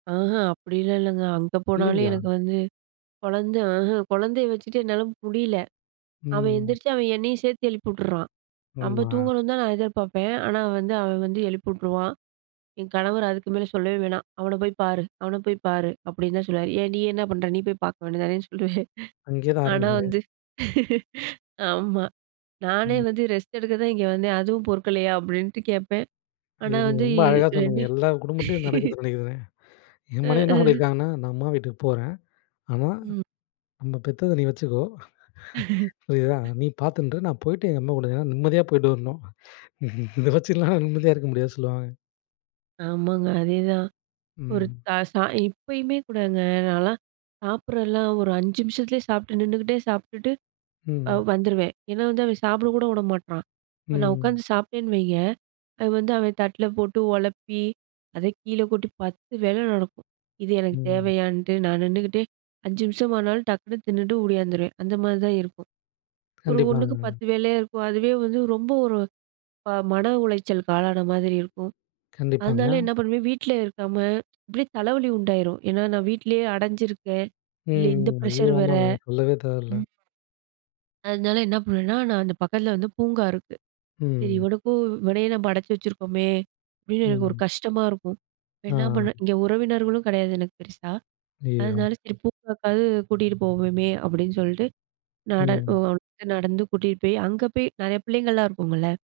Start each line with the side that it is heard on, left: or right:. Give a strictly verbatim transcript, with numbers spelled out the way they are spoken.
right: ஆஹ அப்பிடிலாம் இல்லங்க. அங்க போனாலே
left: இல்லேங்களா?
right: எனக்கு வந்து குழந்த ஆஹ குழந்தைய வச்சுட்டு என்னால முடியல. அவன்
left: ம்.
right: எந்திரிச்சி அவன் என்னையும் சேர்த்து எழுப்பி உட்டுறான். நம்ம
left: ஆமா.
right: தூங்கணுன்தான் நான் எதிர்பார்ப்பேன். ஆனா வந்து அவன் வந்து எழுப்பி உட்டுருவான். என் கணவர் அதுக்கு மேலே சொல்லவே வேணாம். அவன போய் பாரு! அவன போய் பாரு! அப்பிடின்னு தான் சொல்லுவாரு! ஏன் நீ என்ன பண்ற? நீ போய் பாக்க வேண்டியது தானேன்னு சொல்லுவேன்.
left: அங்கேயே தான்
right: ஆனா
left: ஆரம்பிக்குது.
right: வந்து ஆமா. நானே
left: ம்.
right: வந்து ரெஸ்ட் எடுக்க தான் இங்கே வந்தேன். அதுவும் பொறுக்கலயா! அப்பிடின்ட்டு கேட்பேன்.
left: நீ
right: ஆனா வந்து
left: ரொம்ப அழகா சொன்னீங்க.
right: ரெண்டு
left: எல்லா குடும்பத்திலேயும் நடக்குதுன்னு நினைக்கிறேன்னே!
right: அ,
left: என் மனைவி என்ன
right: ஆ.
left: சொல்லியிருக்காங்கன்னா நான் அம்மா வீட்டுக்கு போறேன். ஆனா
right: ம்.
left: நம்ம பெத்தத நீ வச்சுக்கோ! புரியுதா! நீ பார்த்துண்டு இரு! நான் போயிட்டு எங்க அம்மா [unintelligible] நிம்மதியாக போயிட்டு வரணும். இத வச்சுலாம் நிம்மதியா இருக்க முடியாது சொல்லுவாங்க.
right: ஆமாங்க. அதேதான். ஒரு
left: ம்.
right: த ச இப்பயுமே கூடங்க நான்லாம் சாப்பிடுறதெல்லாம் ஒரு அஞ்சு நிமிஷத்துலேயே சாப்பிட்டு நின்னுகிட்டே சாப்பிட்டுட்டு அ
left: ம்.
right: வந்துருவேன். ஏன்னா வந்து அவன் சாப்பிட கூட விட மாட்றான். இப்ப நான் உட்காந்து
left: ம்.
right: சாப்பிட்டேன்னு வைங்க, அது வந்து அவன் தட்ல போட்டு உழப்பி அத கீழ கொட்டி பத்து வேல நடக்கும். இது எனக்கு
left: ம்.
right: தேவையான்ட்டு நான் நின்னுக்கிட்டே அஞ்சு நிமிஷமானாலும் டக்குன்னு தின்னுட்டு ஓடியாந்துருவேன். அந்தமாரி தான் இருக்கும். ஒரு ஒன்னுக்கு
left: கண்டிப்பாங்க.
right: பத்து வேலையா இருக்கும். அதுவே வந்து ரொம்ப ஒரு ப மன உளைச்சலுக்கு ஆளான மாதிரி இருக்கும்.
left: கண்டிப்பாங்க.
right: அதனால என்ன பண்ணுவேன்? வீட்ல இருக்காம, இப்பிடியே தலைவலி உண்டாயிரும். ஏன்னா, நான் வீட்லேயே அடஞ்சிருக்கேன், இல்ல
left: ம்.
right: இந்த
left: ஐயோ!
right: ப்ரஷர் வேற,
left: ஆமாங்க சொல்லவே தேவையில்ல.
right: ம். அதனால என்ன பண்ணுவேன்னா, நான் அந்த பக்கத்தில வந்து பூங்கா இருக்கு. சரி
left: ம்.
right: இவனுக்கும் இவனையும் நம்ம அடைச்சு வச்சுருக்கோமே! அப்பிடின்னு எனக்கு ஒரு
left: ம்.
right: கஷ்டமா இருக்கும். என்ன பண்ண
left: ஆ.
right: இங்க உறவினர்களும் கிடையாது எனக்கு பெருசா.
left: ஐயய்யோ!
right: அதனால சரி பூங்காக்காவது கூட்டிட்டு போவோமே! அப்பிடின்னு சொல்லிட்டு நட
left: ம்.
right: [unintelligible] நடந்து கூட்டிட்டு போய் அங்கே போய் நிறையா பிள்ளைங்கள்லாம் இருக்கும்ல்ல.